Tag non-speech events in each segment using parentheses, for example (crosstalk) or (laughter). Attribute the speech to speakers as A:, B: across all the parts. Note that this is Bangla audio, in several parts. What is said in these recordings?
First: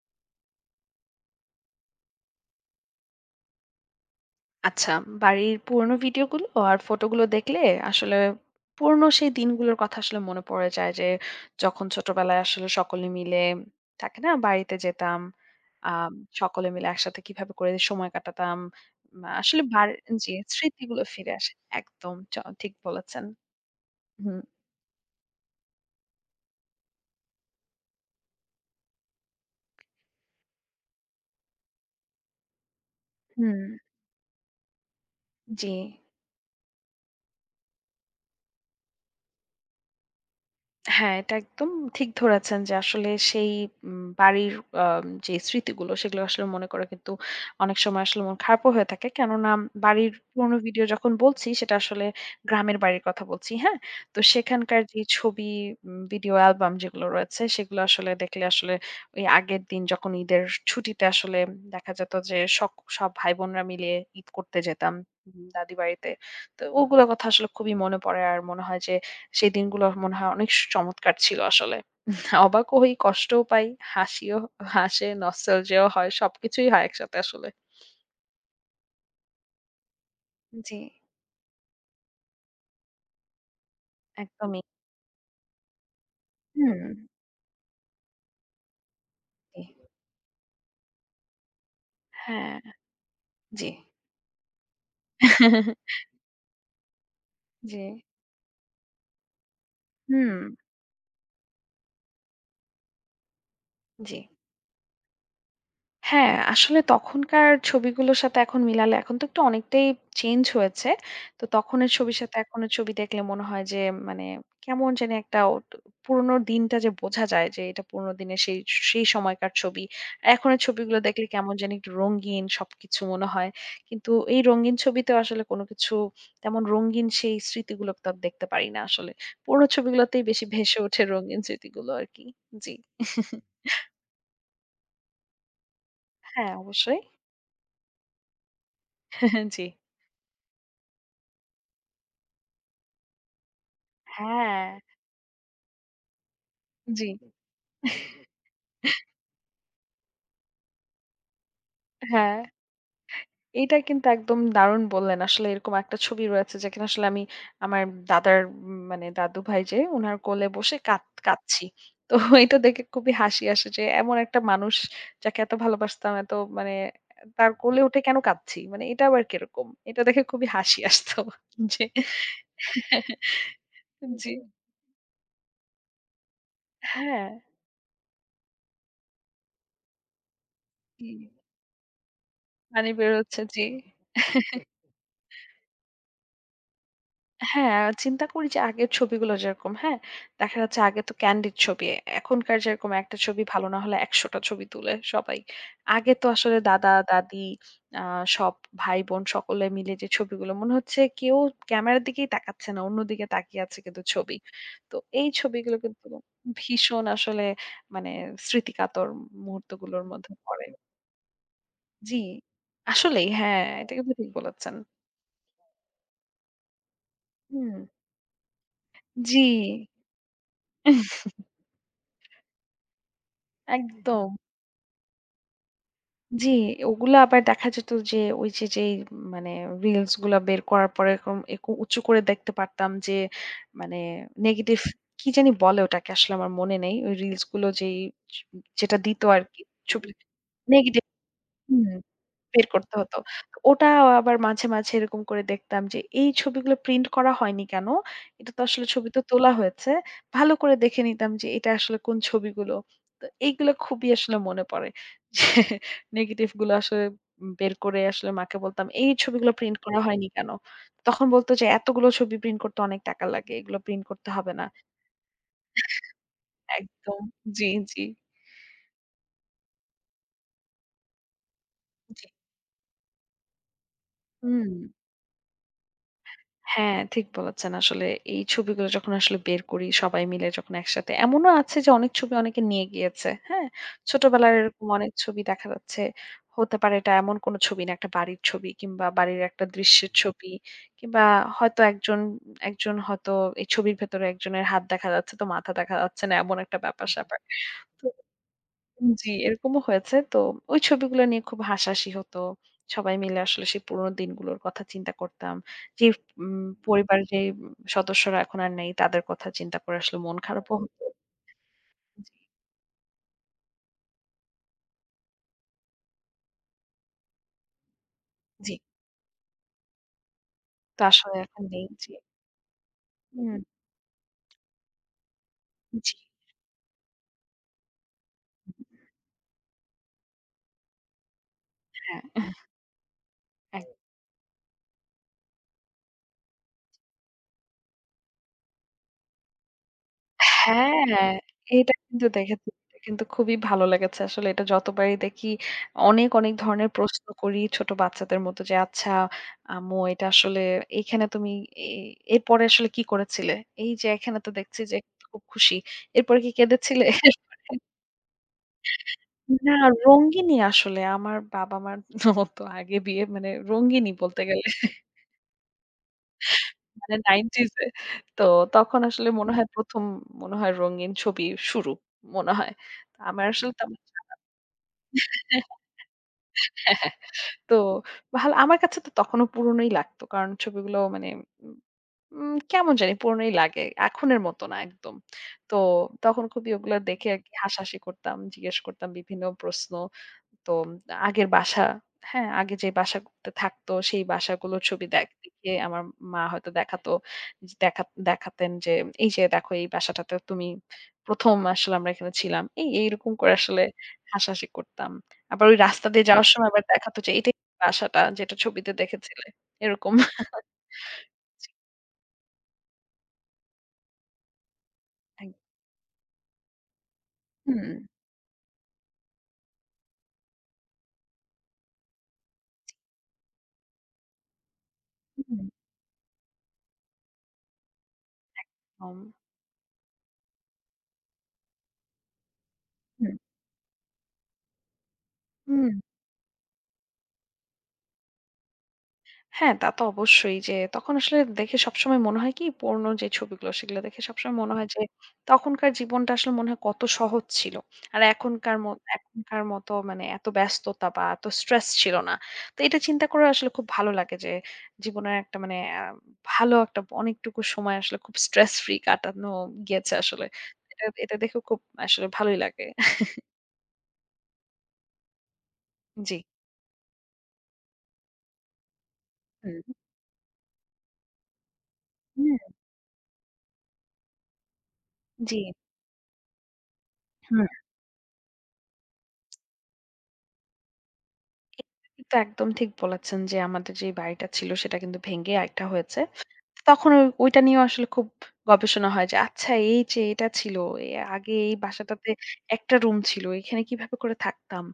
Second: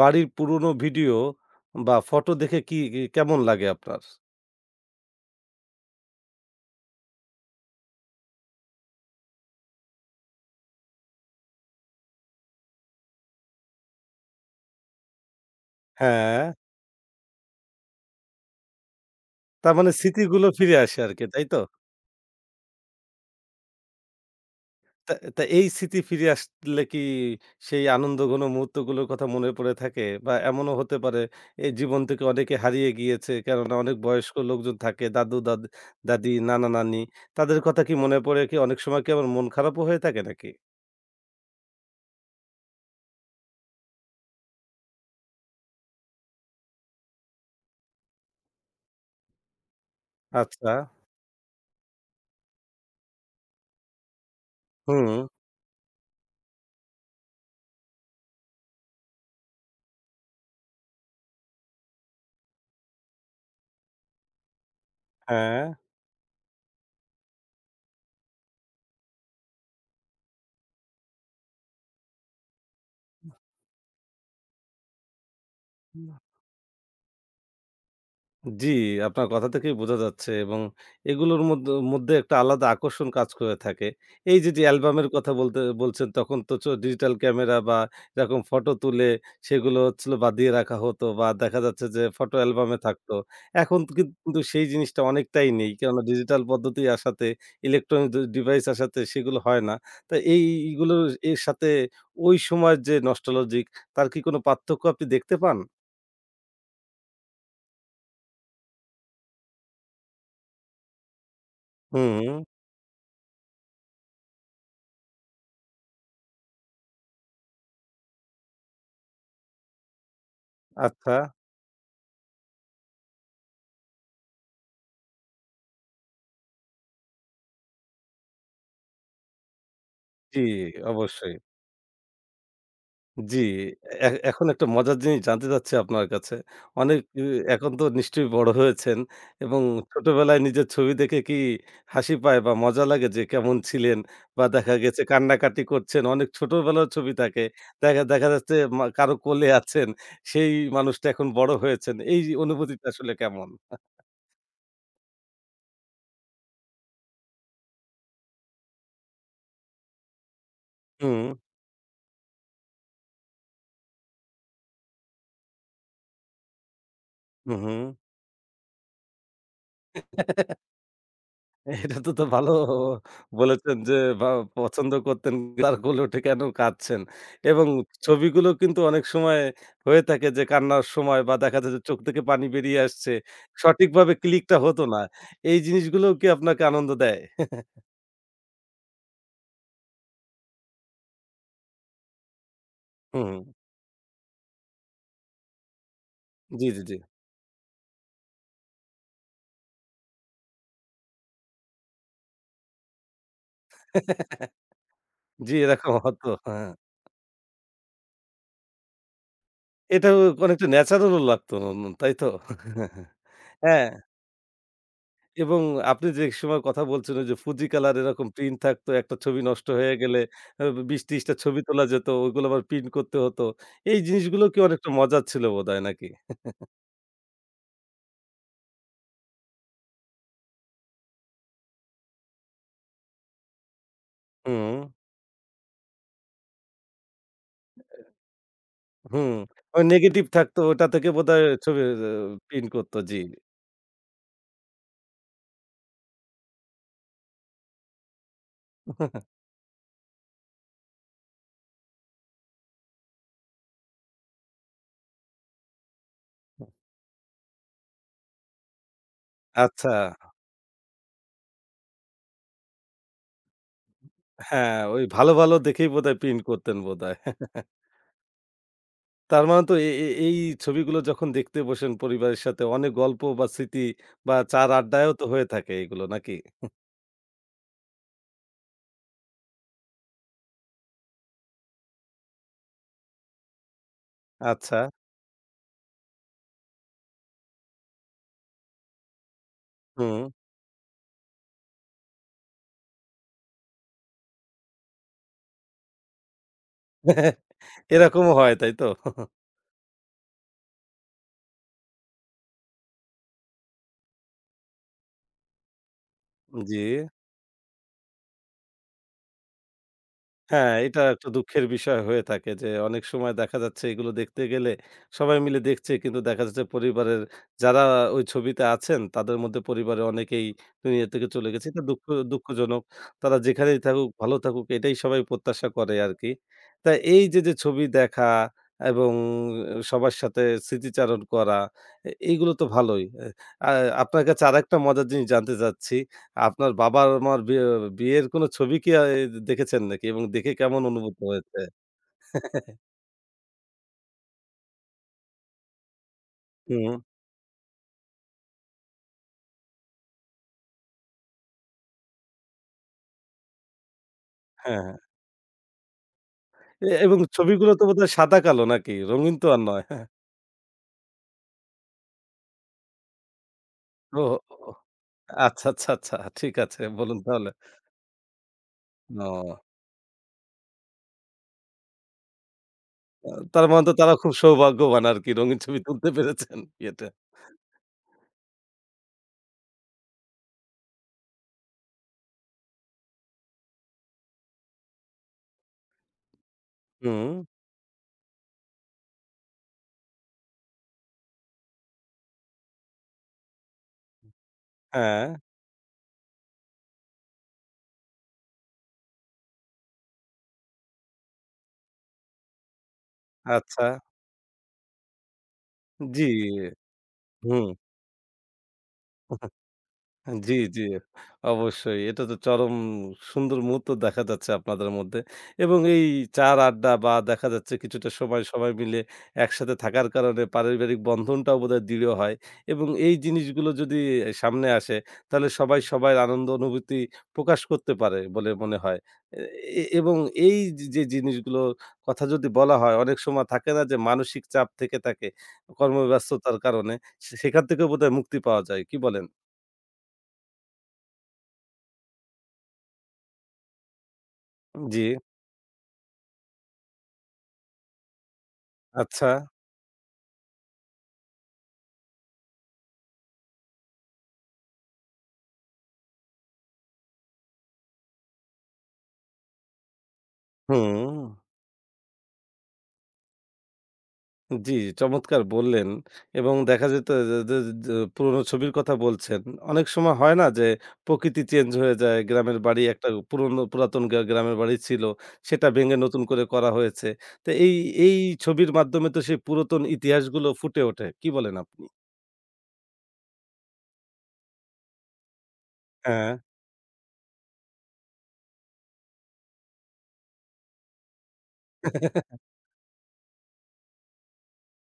A: বাড়ির পুরনো ভিডিও বা ফটো দেখে কি কি কেমন লাগে আপনার?
B: আচ্ছা, বাড়ির পুরনো ভিডিওগুলো আর ফটোগুলো দেখলে আসলে পুরনো সেই দিনগুলোর কথা আসলে মনে পড়ে যায় যে, যখন ছোটবেলায় আসলে সকলে মিলে থাকে না? বাড়িতে যেতাম। আম
A: হ্যাঁ,
B: সকলে মিলে একসাথে কিভাবে করে সময় কাটাতাম। আসলে
A: তার মানে
B: জি,
A: স্মৃতিগুলো ফিরে আসে
B: স্মৃতিগুলো
A: আরকি,
B: ফিরে
A: তাই
B: আসে।
A: তো?
B: একদম ঠিক বলেছেন। হুম,
A: তা তা এই স্মৃতি ফিরে আসলে কি সেই আনন্দঘন মুহূর্তগুলোর কথা মনে পড়ে থাকে? বা এমনও হতে পারে এই জীবন থেকে অনেকে হারিয়ে গিয়েছে।
B: হুম।
A: কেননা অনেক বয়স্ক লোকজন থাকে, দাদু
B: জি।
A: দাদি, নানা-নানি তাদের কথা কি মনে পড়ে কি অনেক সময় কি আবার মন খারাপও হয়ে থাকে নাকি?
B: হ্যাঁ, এটা একদম ঠিক ধরেছেন যে আসলে সেই বাড়ির যে স্মৃতিগুলো সেগুলো আসলে মনে করা কিন্তু অনেক সময় আসলে মন খারাপও হয়ে থাকে। কেননা বাড়ির পুরোনো
A: আচ্ছা,
B: ভিডিও যখন বলছি সেটা আসলে গ্রামের বাড়ির কথা বলছি, হ্যাঁ? তো সেখানকার যে
A: হুম,
B: ছবি, ভিডিও অ্যালবাম যেগুলো রয়েছে সেগুলো আসলে দেখলে আসলে ওই আগের দিন যখন ঈদের ছুটিতে আসলে দেখা যেত যে সব ভাই-বোনরা মিলে ঈদ করতে যেতাম
A: হ্যাঁ।
B: দাদি বাড়িতে। তো ওগুলোর কথা আসলে খুবই মনে পড়ে আর মনে হয় যে সেই দিনগুলো মনে হয় অনেক চমৎকার ছিল আসলে। অবাকও হই, কষ্টও পাই, হাসিও হাসে, নস্টালজিয়া ও হয়। সবকিছুই হয় একসাথে আসলে।
A: জি, আপনার কথা থেকেই বোঝা যাচ্ছে এবং
B: জি,
A: এগুলোর মধ্যে একটা আলাদা আকর্ষণ কাজ করে থাকে। এই যে, যে
B: একদমই।
A: অ্যালবামের কথা বলতে বলছেন তখন তো
B: হুম,
A: ডিজিটাল ক্যামেরা বা এরকম ফটো তুলে
B: জি।
A: সেগুলো হচ্ছিল বাঁধিয়ে রাখা হতো বা দেখা যাচ্ছে যে ফটো
B: হ্যাঁ।
A: অ্যালবামে থাকতো।
B: জি।
A: এখন কিন্তু সেই জিনিসটা অনেকটাই নেই।
B: (laughs)
A: কেননা ডিজিটাল পদ্ধতি আসাতে
B: জি।
A: ইলেকট্রনিক ডিভাইস আসাতে সেগুলো হয় না। তো
B: হুম,
A: এই এইগুলো এর সাথে ওই সময়ের যে নস্টালজিক তার
B: জি।
A: কি কোনো পার্থক্য আপনি দেখতে পান?
B: হ্যাঁ, আসলে তখনকার ছবিগুলোর সাথে এখন মিলালে এখন তো একটু অনেকটাই চেঞ্জ হয়েছে। তো তখনের ছবির
A: হুম,
B: সাথে এখনের ছবি দেখলে মনে হয় যে, মানে, কেমন জানি একটা পুরনো দিনটা যে বোঝা যায় যে এটা পুরনো দিনের সেই সেই সময়কার ছবি। এখনের ছবিগুলো
A: আচ্ছা।
B: দেখলে কেমন জানি একটু রঙিন সবকিছু মনে হয়। কিন্তু এই রঙিন ছবিতেও আসলে কোনো কিছু তেমন রঙিন সেই স্মৃতিগুলো তো আর দেখতে পারি না আসলে। পুরনো ছবিগুলোতেই
A: জি,
B: বেশি ভেসে ওঠে
A: অবশ্যই।
B: রঙিন স্মৃতিগুলো আরকি। জি।
A: জি,
B: (laughs)
A: এখন একটা মজার জিনিস জানতে চাচ্ছি আপনার কাছে।
B: হ্যাঁ,
A: অনেক
B: অবশ্যই।
A: ই এখন তো নিশ্চয়ই বড় হয়েছেন
B: (laughs)
A: এবং
B: জি।
A: ছোটবেলায় নিজের ছবি দেখে কি হাসি পায় বা মজা লাগে যে কেমন ছিলেন? বা
B: হ্যাঁ।
A: দেখা গেছে কান্নাকাটি করছেন, অনেক ছোটবেলার
B: জি।
A: ছবি থাকে। দেখা দেখা যাচ্ছে মা কারো কোলে আছেন, সেই মানুষটা এখন বড় হয়েছেন। এই
B: হ্যাঁ,
A: অনুভূতিটা আসলে কেমন?
B: এটা কিন্তু একদম দারুণ বললেন। আসলে এরকম একটা ছবি রয়েছে যেখানে আসলে আমি আমার দাদার, মানে দাদু ভাই, যে উনার কোলে বসে
A: হুম,
B: কাঁদছি। তো এটা দেখে খুবই হাসি আসে যে এমন একটা মানুষ যাকে এত ভালোবাসতাম, এত, মানে, তার
A: হু, হুম।
B: কোলে উঠে কেন কাঁদছি? মানে এটা আবার কিরকম? এটা দেখে খুবই হাসি আসতো যে
A: এটা তো ভালো
B: (laughs)
A: বলেছেন যে বা
B: জি।
A: পছন্দ করতেন তার কোলে উঠে কেন কাঁদছেন?
B: হ্যাঁ,
A: এবং ছবিগুলো কিন্তু অনেক সময় হয়ে থাকে যে কান্নার
B: হুম।
A: সময় বা দেখা যায় যে চোখ থেকে পানি বেরিয়ে
B: পানি
A: আসছে।
B: বের হচ্ছে, জি।
A: সঠিকভাবে ক্লিকটা হতো না। এই জিনিসগুলোও কি আপনাকে আনন্দ দেয়?
B: হ্যাঁ, চিন্তা করি যে আগের ছবিগুলো যেরকম, হ্যাঁ? দেখা যাচ্ছে আগে তো candid ছবি। এখনকার যেরকম একটা
A: হুম,
B: ছবি ভালো না হলে ১০০ টা ছবি তুলে সবাই। আগে তো আসলে
A: জি, জি, জি।
B: দাদা-দাদি, আ সব ভাই-বোন সকলে মিলে যে ছবিগুলো, মনে হচ্ছে কেউ ক্যামেরার দিকেই তাকাচ্ছে না। অন্যদিকে তাকিয়ে আছে কিন্তু ছবি। তো এই
A: জি,
B: ছবিগুলো
A: এরকম
B: কিন্তু
A: হতো। হ্যাঁ,
B: ভীষণ আসলে, মানে, স্মৃতিকাতর মুহূর্তগুলোর
A: এটাও
B: মধ্যে
A: অনেকটা
B: পড়ে।
A: ন্যাচারালও লাগতো, তাই
B: জি,
A: তো? হ্যাঁ।
B: আসলেই হ্যাঁ,
A: হ্যাঁ।
B: এটা কিন্তু ঠিক বলেছেন।
A: এবং আপনি যে সময় কথা বলছেন ওই যে ফুজি
B: হুম,
A: কালার এরকম প্রিন্ট থাকতো, একটা ছবি
B: জি।
A: নষ্ট হয়ে গেলে আ ২০-৩০
B: (laughs)
A: টা ছবি তোলা যেত। ওইগুলো আবার প্রিন্ট করতে হতো। এই
B: একদম।
A: জিনিসগুলো কি অনেকটা মজার ছিল বোধহয় নাকি?
B: জি, ওগুলা আবার দেখা যেত যে ওই যে, যেই, মানে, রিলস গুলা বের করার পরে এরকম একটু উঁচু করে দেখতে পারতাম যে, মানে,
A: হুম,
B: নেগেটিভ কি জানি বলে ওটাকে আসলে আমার মনে নেই। ওই রিলস গুলো যেই যেটা দিত
A: হুম।
B: আরকি
A: ওই
B: ছবি
A: নেগেটিভ থাকতো ওটা
B: নেগেটিভ
A: থেকে বোধহয় ছবি
B: হুম।
A: আ
B: বের
A: প্রিন্ট করত।
B: করতে হতো।
A: জি।
B: ওটা আবার মাঝে মাঝে এরকম করে দেখতাম যে এই ছবিগুলো প্রিন্ট করা হয়নি কেন? এটা তো আসলে ছবি তো
A: (laughs)
B: তোলা হয়েছে। ভালো করে দেখে নিতাম যে এটা আসলে কোন ছবিগুলো। তো এইগুলো খুবই আসলে মনে পড়ে। যে নেগেটিভ গুলো আসলে বের করে আসলে মাকে বলতাম, "এই ছবিগুলো প্রিন্ট
A: আচ্ছা।
B: করা হয়নি কেন?" তখন বলতো যে, "এতগুলো ছবি প্রিন্ট করতে অনেক টাকা লাগে। এগুলো প্রিন্ট করতে হবে না।"
A: হ্যাঁ, ওই ভালো, ভালো দেখেই বোধহয় প্রিন্ট করতেন বোধহয়।
B: একদম
A: (laughs)
B: জি, জি,
A: তার মানে তো এ এ এই ছবিগুলো যখন দেখতে বসেন
B: জি।
A: পরিবারের সাথে অনেক গল্প বা স্মৃতি বা চা-র
B: হুম।
A: আড্ডায়ও তো হয়ে থাকে এগুলো নাকি?
B: হ্যাঁ, ঠিক বলেছেন। আসলে এই ছবিগুলো যখন আসলে বের করি সবাই মিলে যখন একসাথে, এমনও আছে যে অনেক ছবি অনেকে নিয়ে গিয়েছে। হ্যাঁ? ছোটবেলার
A: আচ্ছা।
B: এরকম অনেক ছবি দেখা যাচ্ছে। হতে পারে এটা এমন কোন ছবি না, একটা বাড়ির ছবি কিংবা বাড়ির একটা দৃশ্যের
A: হুম।
B: ছবি কিংবা হয়তো একজন, একজন হয়তো এই ছবির ভেতরে একজনের হাত দেখা যাচ্ছে তো মাথা দেখা যাচ্ছে না, এমন একটা ব্যাপার-স্যাপার। তো
A: এরকমও হয়, তাই তো?
B: জি, এরকমও হয়েছে। তো ওই ছবিগুলো নিয়ে খুব হাসাহাসি হতো। সবাই মিলে আসলে সেই পুরোনো দিনগুলোর কথা চিন্তা করতাম। যে,
A: জি।
B: পরিবারের যে সদস্যরা এখন আর নেই, তাদের কথা চিন্তা করে আসলে মন
A: হ্যাঁ,
B: খারাপও
A: এটা
B: হতো।
A: একটু দুঃখের বিষয় হয়ে
B: জি,
A: থাকে যে অনেক সময় দেখা যাচ্ছে এগুলো দেখতে গেলে সবাই মিলে দেখছে কিন্তু দেখা যাচ্ছে পরিবারের যারা ওই ছবিতে
B: জি।
A: আছেন তাদের মধ্যে পরিবারের অনেকেই
B: তো
A: দুনিয়া থেকে
B: আসলে
A: চলে
B: এখন
A: গেছে। এটা
B: নেই।
A: দুঃখ
B: জি।
A: দুঃখজনক। তারা
B: হুম,
A: যেখানেই থাকুক, ভালো থাকুক এটাই সবাই প্রত্যাশা করে
B: জি।
A: আরকি। তা এই যে, যে ছবি দেখা এবং সবার সাথে স্মৃতিচারণ করা
B: হ্যাঁ,
A: এইগুলো তো ভালোই। এ আ
B: এক
A: আপনার কাছে আরেকটা মজার জিনিস জানতে চাচ্ছি। আপনার বাবার মার বিয়ে বিয়ের কোনো ছবি কি আ এ দেখেছেন নাকি? এবং দেখে কেমন অনুভূত
B: হ্যাঁ,
A: হয়েছে?
B: এটা কিন্তু দেখেছি। এটা কিন্তু খুবই ভালো লেগেছে আসলে। এটা যতবারই দেখি অনেক, অনেক ধরনের
A: হুম,
B: প্রশ্ন করি ছোট বাচ্চাদের মতো যে, "আচ্ছা আম্মু এটা আসলে এইখানে তুমি এ এরপরে আসলে কি করেছিলে? এই যে এখানে তো
A: হ্যাঁ,
B: দেখছি
A: হ্যাঁ।
B: যে খুব খুশি। এরপরে কি
A: এ
B: কেঁদেছিলে?"
A: এবং ছবিগুলো
B: (laughs)
A: তো বোধহয় সাদা কালো নাকি? রঙিন তো আর
B: না
A: নয়।
B: রঙ্গিনী আসলে। আমার বাবা-মার মতো আগে বিয়ে মানে রঙ্গিনী
A: ও
B: বলতে
A: ও
B: গেলে।
A: আচ্ছা, আচ্ছা, আচ্ছা। ঠিক আছে
B: মানে
A: বলুন তাহলে।
B: 90s এ। তো তখন আসলে মনে
A: ও
B: হয় ১ম মনে হয় রঙিন ছবি শুরু, মনে হয়। তো আমার
A: তার
B: আসলে
A: মানে তো
B: তেমন
A: তারা খুব
B: জানা
A: সৌভাগ্যবান আরকি রঙিন ছবি তুলতে পেরেছেন
B: হ্যাঁ,
A: বিয়েতে।
B: হ্যাঁ। তো ভালো আমার কাছে তো তখনও পুরনোই লাগতো। কারণ ছবিগুলো মানে কেমন জানি পুরনোই লাগে। এখনের মতো না একদম। তো তখন খুবই ওগুলো
A: হুম,
B: দেখে আরকি হাসাহাসি করতাম, জিজ্ঞেস করতাম বিভিন্ন প্রশ্ন। তো আগের বাসা, হ্যাঁ? আগে যে বাসাগুলোতে থাকতো সেই বাসাগুলোর ছবি
A: হ্যাঁ,
B: দেখিয়ে আমার মা হয়তো দেখাতো যে দেখাতেন যে, "এই যে দেখো এই বাসাটাতে তুমি ১ম আসলে আমরা এখানে ছিলাম।" এই এইরকম করে আসলে
A: আচ্ছা।
B: হাসাহাসি করতাম। আবার ওই রাস্তা দিয়ে
A: জি,
B: যাওয়ার সময় আবার দেখাতো যে, "এটাই
A: হুম।
B: বাসাটা যেটা ছবিতে দেখেছিলে।" এরকম।
A: জি, জি।
B: জি,
A: অবশ্যই। এটা তো চরম সুন্দর মুহূর্ত দেখা যাচ্ছে আপনাদের মধ্যে।
B: এক
A: এবং এই চার আড্ডা বা দেখা যাচ্ছে
B: হুম, হুম,
A: কিছুটা সময় সবাই মিলে একসাথে থাকার কারণে পারিবারিক বন্ধনটাও বোধহয় দৃঢ় হয়। এবং এই জিনিসগুলো যদি সামনে আসে তাহলে
B: একদম।
A: সবাই সবার আনন্দ অনুভূতি প্রকাশ করতে পারে বলে মনে হয়। এ এ- এবং এই যে জিনিসগুলোর কথা যদি বলা হয় অনেক
B: হুম।
A: সময় থাকে না যে মানসিক চাপ থেকে থাকে
B: হুম।
A: কর্মব্যস্ততার কারণে সে সেখান থেকেও বোধহয় মুক্তি পাওয়া যায়। কি বলেন?
B: হ্যাঁ, তা তো অবশ্যই যে তখন আসলে দেখে সবসময় মনে হয় কি পুরনো যে ছবিগুলো, সেগুলো দেখে সবসময় মনে হয় যে
A: জি।
B: তখনকার জীবনটা আসলে মনে হয় কত সহজ ছিল। আর এখনকার
A: আচ্ছা।
B: এখনকার মতো মানে এত ব্যস্ততা বা এত স্ট্রেস ছিল না। তো এটা চিন্তা করে আসলে খুব ভালো লাগে যে জীবনের একটা মানে ভালো একটা অনেকটুকু সময় আসলে খুব স্ট্রেস ফ্রি কাটানো গিয়েছে আসলে। এটা
A: হুম।
B: এটা দেখে খুব আসলে ভালোই লাগে। (laughs)
A: জি, চমৎকার বললেন
B: জি।
A: এবং দেখা যেত যে যে যে পুরোনো ছবির কথা বলছেন।
B: হুম,
A: অনেক সময় হয় না যে প্রকৃতি চেঞ্জ হয়ে যায়। গ্রামের
B: হুম,
A: বাড়ি একটা পুরনো পুরাতন গ্রামের বাড়ি ছিল।
B: জি।
A: সেটা ভেঙে নতুন করে করা হয়েছে। তো
B: হুম।
A: এই ছবির মাধ্যমে তো সেই পুরাতন ইতিহাসগুলো ফুটে ওঠে। কি বলেন আপনি?
B: এটা কিন্তু একদম ঠিক বলেছেন যে, আমাদের যে বাড়িটা ছিল সেটা কিন্তু ভেঙে আরেকটা হয়েছে।
A: হ্যাঁ।
B: তখন ওইটা নিয়েও আসলে খুব গবেষণা হয় যে, আচ্ছা এই যে এটা ছিল, এ আগে এই বাসাটাতে
A: (laughs)
B: একটা রুম ছিল। এখানে কিভাবে করে থাকতাম?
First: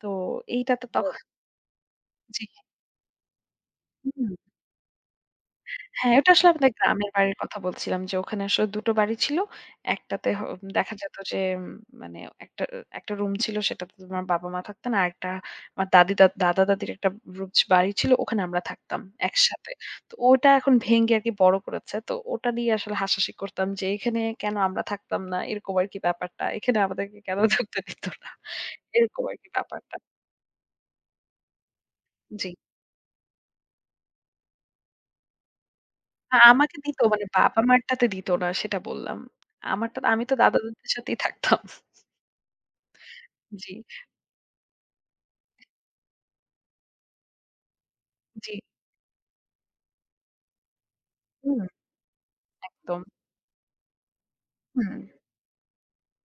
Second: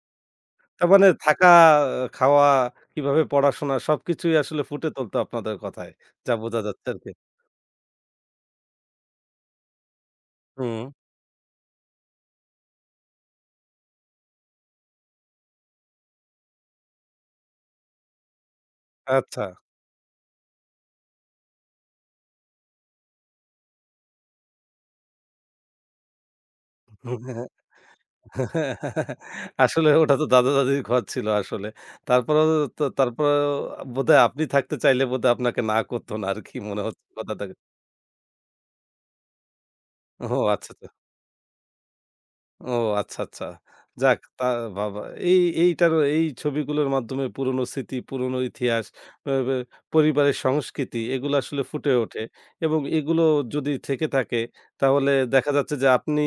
B: তো এইটাতে
A: তার
B: জি।
A: মানে
B: তখন
A: থাকা,
B: জি।
A: খাওয়া, কিভাবে পড়াশোনা
B: হুম।
A: সবকিছুই আসলে ফুটে তুলত আপনাদের কথায়।
B: হ্যাঁ, ওটা
A: যা
B: আসলে
A: বোঝা
B: আমাদের
A: যাচ্ছে আরকি।
B: গ্রামের বাড়ির কথা বলছিলাম যে ওখানে আসলে ২ টো বাড়ি ছিল। একটাতে হ
A: হুম।
B: দেখা যেত যে মানে একটা একটা রুম ছিল সেটাতে আমার বাবা-মা থাকতেন। আরেকটা আমার দাদি দা দাদা-দাদির একটা বাড়ি ছিল ওখানে আমরা থাকতাম
A: আচ্ছা।
B: একসাথে। তো ওটা এখন ভেঙে আরকি বড় করেছে। তো ওটা নিয়ে আসলে হাসাহাসি করতাম যে এখানে কেন আমরা থাকতাম না, এরকম আরকি ব্যাপারটা। এখানে আমাদেরকে কেন থাকতে দিত না। এরকম আরকি
A: আসলে
B: ব্যাপারটা।
A: ওটা তো দাদা-দাদির ঘর ছিল আসলে। তারপরেও
B: জি।
A: তারপরেও বোধহয় আপনি থাকতে চাইলে বোধহয় আপনাকে না করত না আরকি
B: আমাকে
A: মনে
B: দিত
A: হচ্ছে
B: মানে
A: কথা থেকে।
B: বাবা-মারটাতে দিত না, সেটা বললাম। আমারটা আমি তো
A: ও আচ্ছা। আচ্ছা।
B: দাদা-দাদির সাথেই থাকতাম।
A: ও আচ্ছা, আচ্ছা।
B: জি,
A: যাক তা বাবা এইটারও এই ছবিগুলোর মাধ্যমে পুরনো স্মৃতি, পুরনো
B: জি।
A: ইতিহাস, আ বে পরিবারের সংস্কৃতি এগুলো
B: হুম,
A: আসলে ফুটে ওঠে এবং
B: একদম।
A: এগুলো যদি থেকে থাকে
B: হুম,
A: তাহলে দেখা যাচ্ছে যে আপনি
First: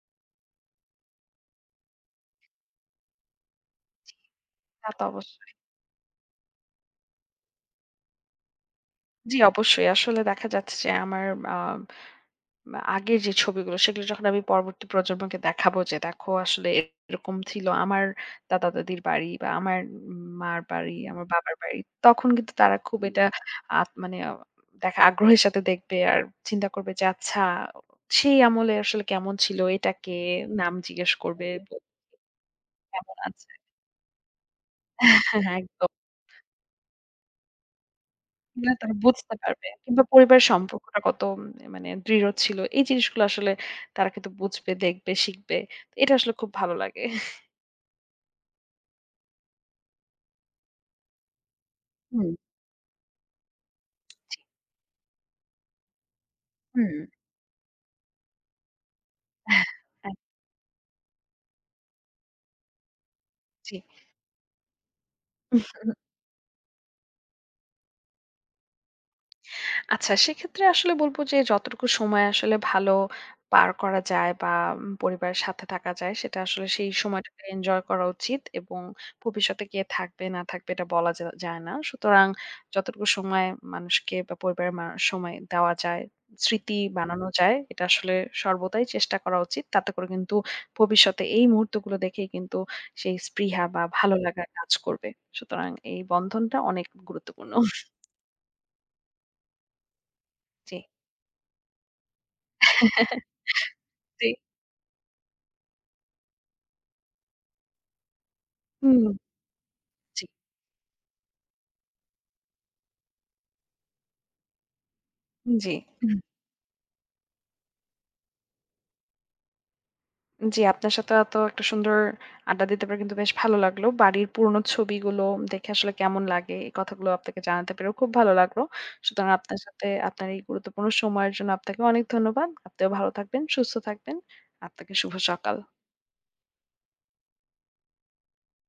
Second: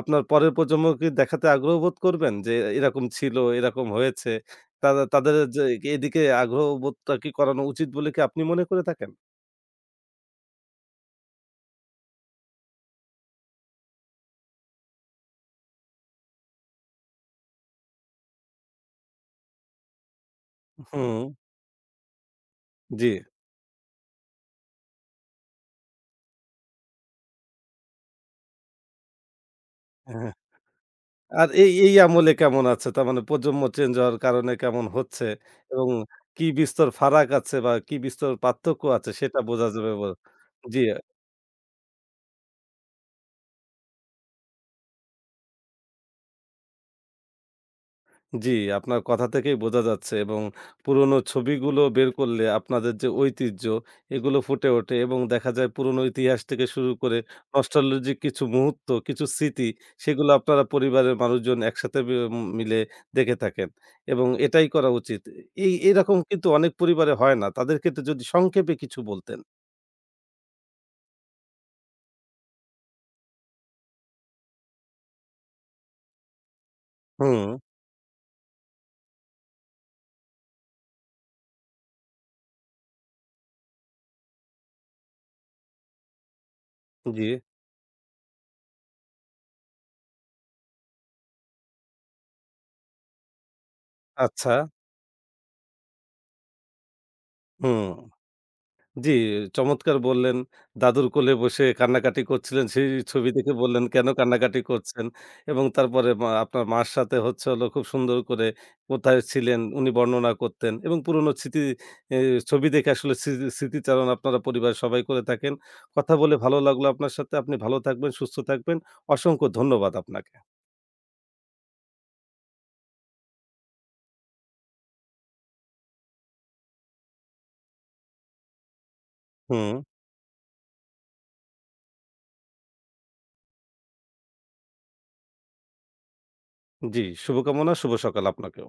A: আপনার পরের প্রজন্মকে দেখাতে আগ্রহ বোধ করবেন যে এরকম ছিল, এরকম হয়েছে।
B: তা
A: তাদে
B: তো
A: তাদের
B: অবশ্যই।
A: যে এদিকে আগ্রহ বোধটা কি করানো উচিত বলে কি আপনি মনে করে থাকেন?
B: জি, অবশ্যই। আসলে দেখা যাচ্ছে যে আমার, আ বা আগের যে ছবিগুলো, সেগুলো যখন আমি পরবর্তী প্রজন্মকে দেখাবো যে দেখো আসলে এরকম ছিল আমার দাদা দাদির বাড়ি বা আমার মার বাড়ি
A: হুম,
B: আমার বাবার বাড়ি, তখন কিন্তু তারা খুব
A: জি।
B: এটা মানে আহ, দেখা আগ্রহের সাথে দেখবে আর চিন্তা করবে যে আচ্ছা সেই আমলে আসলে কেমন ছিল, এটাকে নাম জিজ্ঞেস করবে,
A: আর এই,
B: বলবে
A: এই আমলে কেমন আছে? তার
B: কেমন
A: মানে
B: আছে।
A: প্রজন্ম চেঞ্জ হওয়ার কারণে কেমন হচ্ছে
B: (laughs) একদম
A: এবং কি বিস্তর ফারাক আছে বা কি বিস্তর
B: না
A: পার্থক্য
B: তারা
A: আছে
B: বুঝতে
A: সেটা বোঝা
B: পারবে।
A: যাবে
B: কিংবা পরিবারের
A: জি।
B: সম্পর্কটা কত মানে দৃঢ় ছিল। এই জিনিসগুলো আসলে তারা কিন্তু বুঝবে, দেখবে, শিখবে। তো এটা আসলে খুব ভালো লাগে।
A: জি, আপনার কথা থেকেই বোঝা যাচ্ছে এবং পুরোনো ছবিগুলো বের
B: হুম,
A: করলে আপনাদের যে ঐতিহ্য, এগুলো
B: জি।
A: ফুটে ওঠে এবং দেখা যায় পুরোনো ইতিহাস থেকে শুরু
B: হুম।
A: করে নস্টালজিক কিছু মুহূর্ত, কিছু স্মৃতি,
B: এক
A: সেগুলো আপনারা পরিবারের মানুষজন একসাথে মিলে দেখে থাকেন
B: জি।
A: এবং এটাই করা উচিত। এরকম কিন্তু অনেক পরিবারে হয় না। তাদের ক্ষেত্রে যদি সংক্ষেপে কিছু বলতেন?
B: আচ্ছা, সেক্ষেত্রে আসলে বলব যে যতটুকু সময় আসলে ভালো পার করা যায় বা পরিবারের সাথে থাকা যায় সেটা আসলে, সেই সময়টাকে
A: হুম,
B: এনজয় করা উচিত এবং ভবিষ্যতে কে থাকবে না থাকবে এটা বলা যা যায় না। সুতরাং যতটুকু সময় মানুষকে বা পরিবারের সময় দেওয়া যায়, স্মৃতি
A: জি,
B: বানানো যায়, এটা আসলে সর্বদাই চেষ্টা করা উচিত। তাতে করে কিন্তু ভবিষ্যতে এই মুহূর্তগুলো দেখেই কিন্তু সেই স্পৃহা বা ভালো লাগা
A: আচ্ছা,
B: কাজ করবে। সুতরাং এই বন্ধনটা অনেক গুরুত্বপূর্ণ।
A: হুম। জি, চমৎকার বললেন।
B: জি।
A: দাদুর কোলে বসে কান্নাকাটি করছিলেন। সেই ছবি দেখে বললেন, কেন
B: জি।
A: কান্নাকাটি করছেন? এবং তারপরে মা আপনার মার সাথে হচ্ছে হলো খুব সুন্দর করে
B: হুম,
A: কোথায় ছিলেন উনি
B: জি।
A: বর্ণনা করতেন এবং পুরনো স্মৃতি এ ছবি দেখে আসলে স্মৃতিচারণ আপনারা পরিবারের সবাই করে থাকেন।
B: জি।
A: কথা বলে ভালো লাগলো আপনার সাথে। আপনি ভালো থাকবেন, সুস্থ থাকবেন। অসংখ্য ধন্যবাদ আপনাকে।
B: জি, আপনার সাথে এত একটা সুন্দর আড্ডা দিতে পেরে কিন্তু বেশ ভালো লাগলো। বাড়ির পুরনো ছবিগুলো দেখে আসলে কেমন লাগে এই কথাগুলো আপনাকে জানাতে পেরেও খুব ভালো লাগলো। সুতরাং আপনার
A: হুম,
B: সাথে, আপনার এই গুরুত্বপূর্ণ সময়ের জন্য আপনাকে অনেক ধন্যবাদ। আপনিও ভালো থাকবেন, সুস্থ থাকবেন। আপনাকে শুভ সকাল।
A: জি, শুভকামনা, শুভ সকাল আপনাকেও।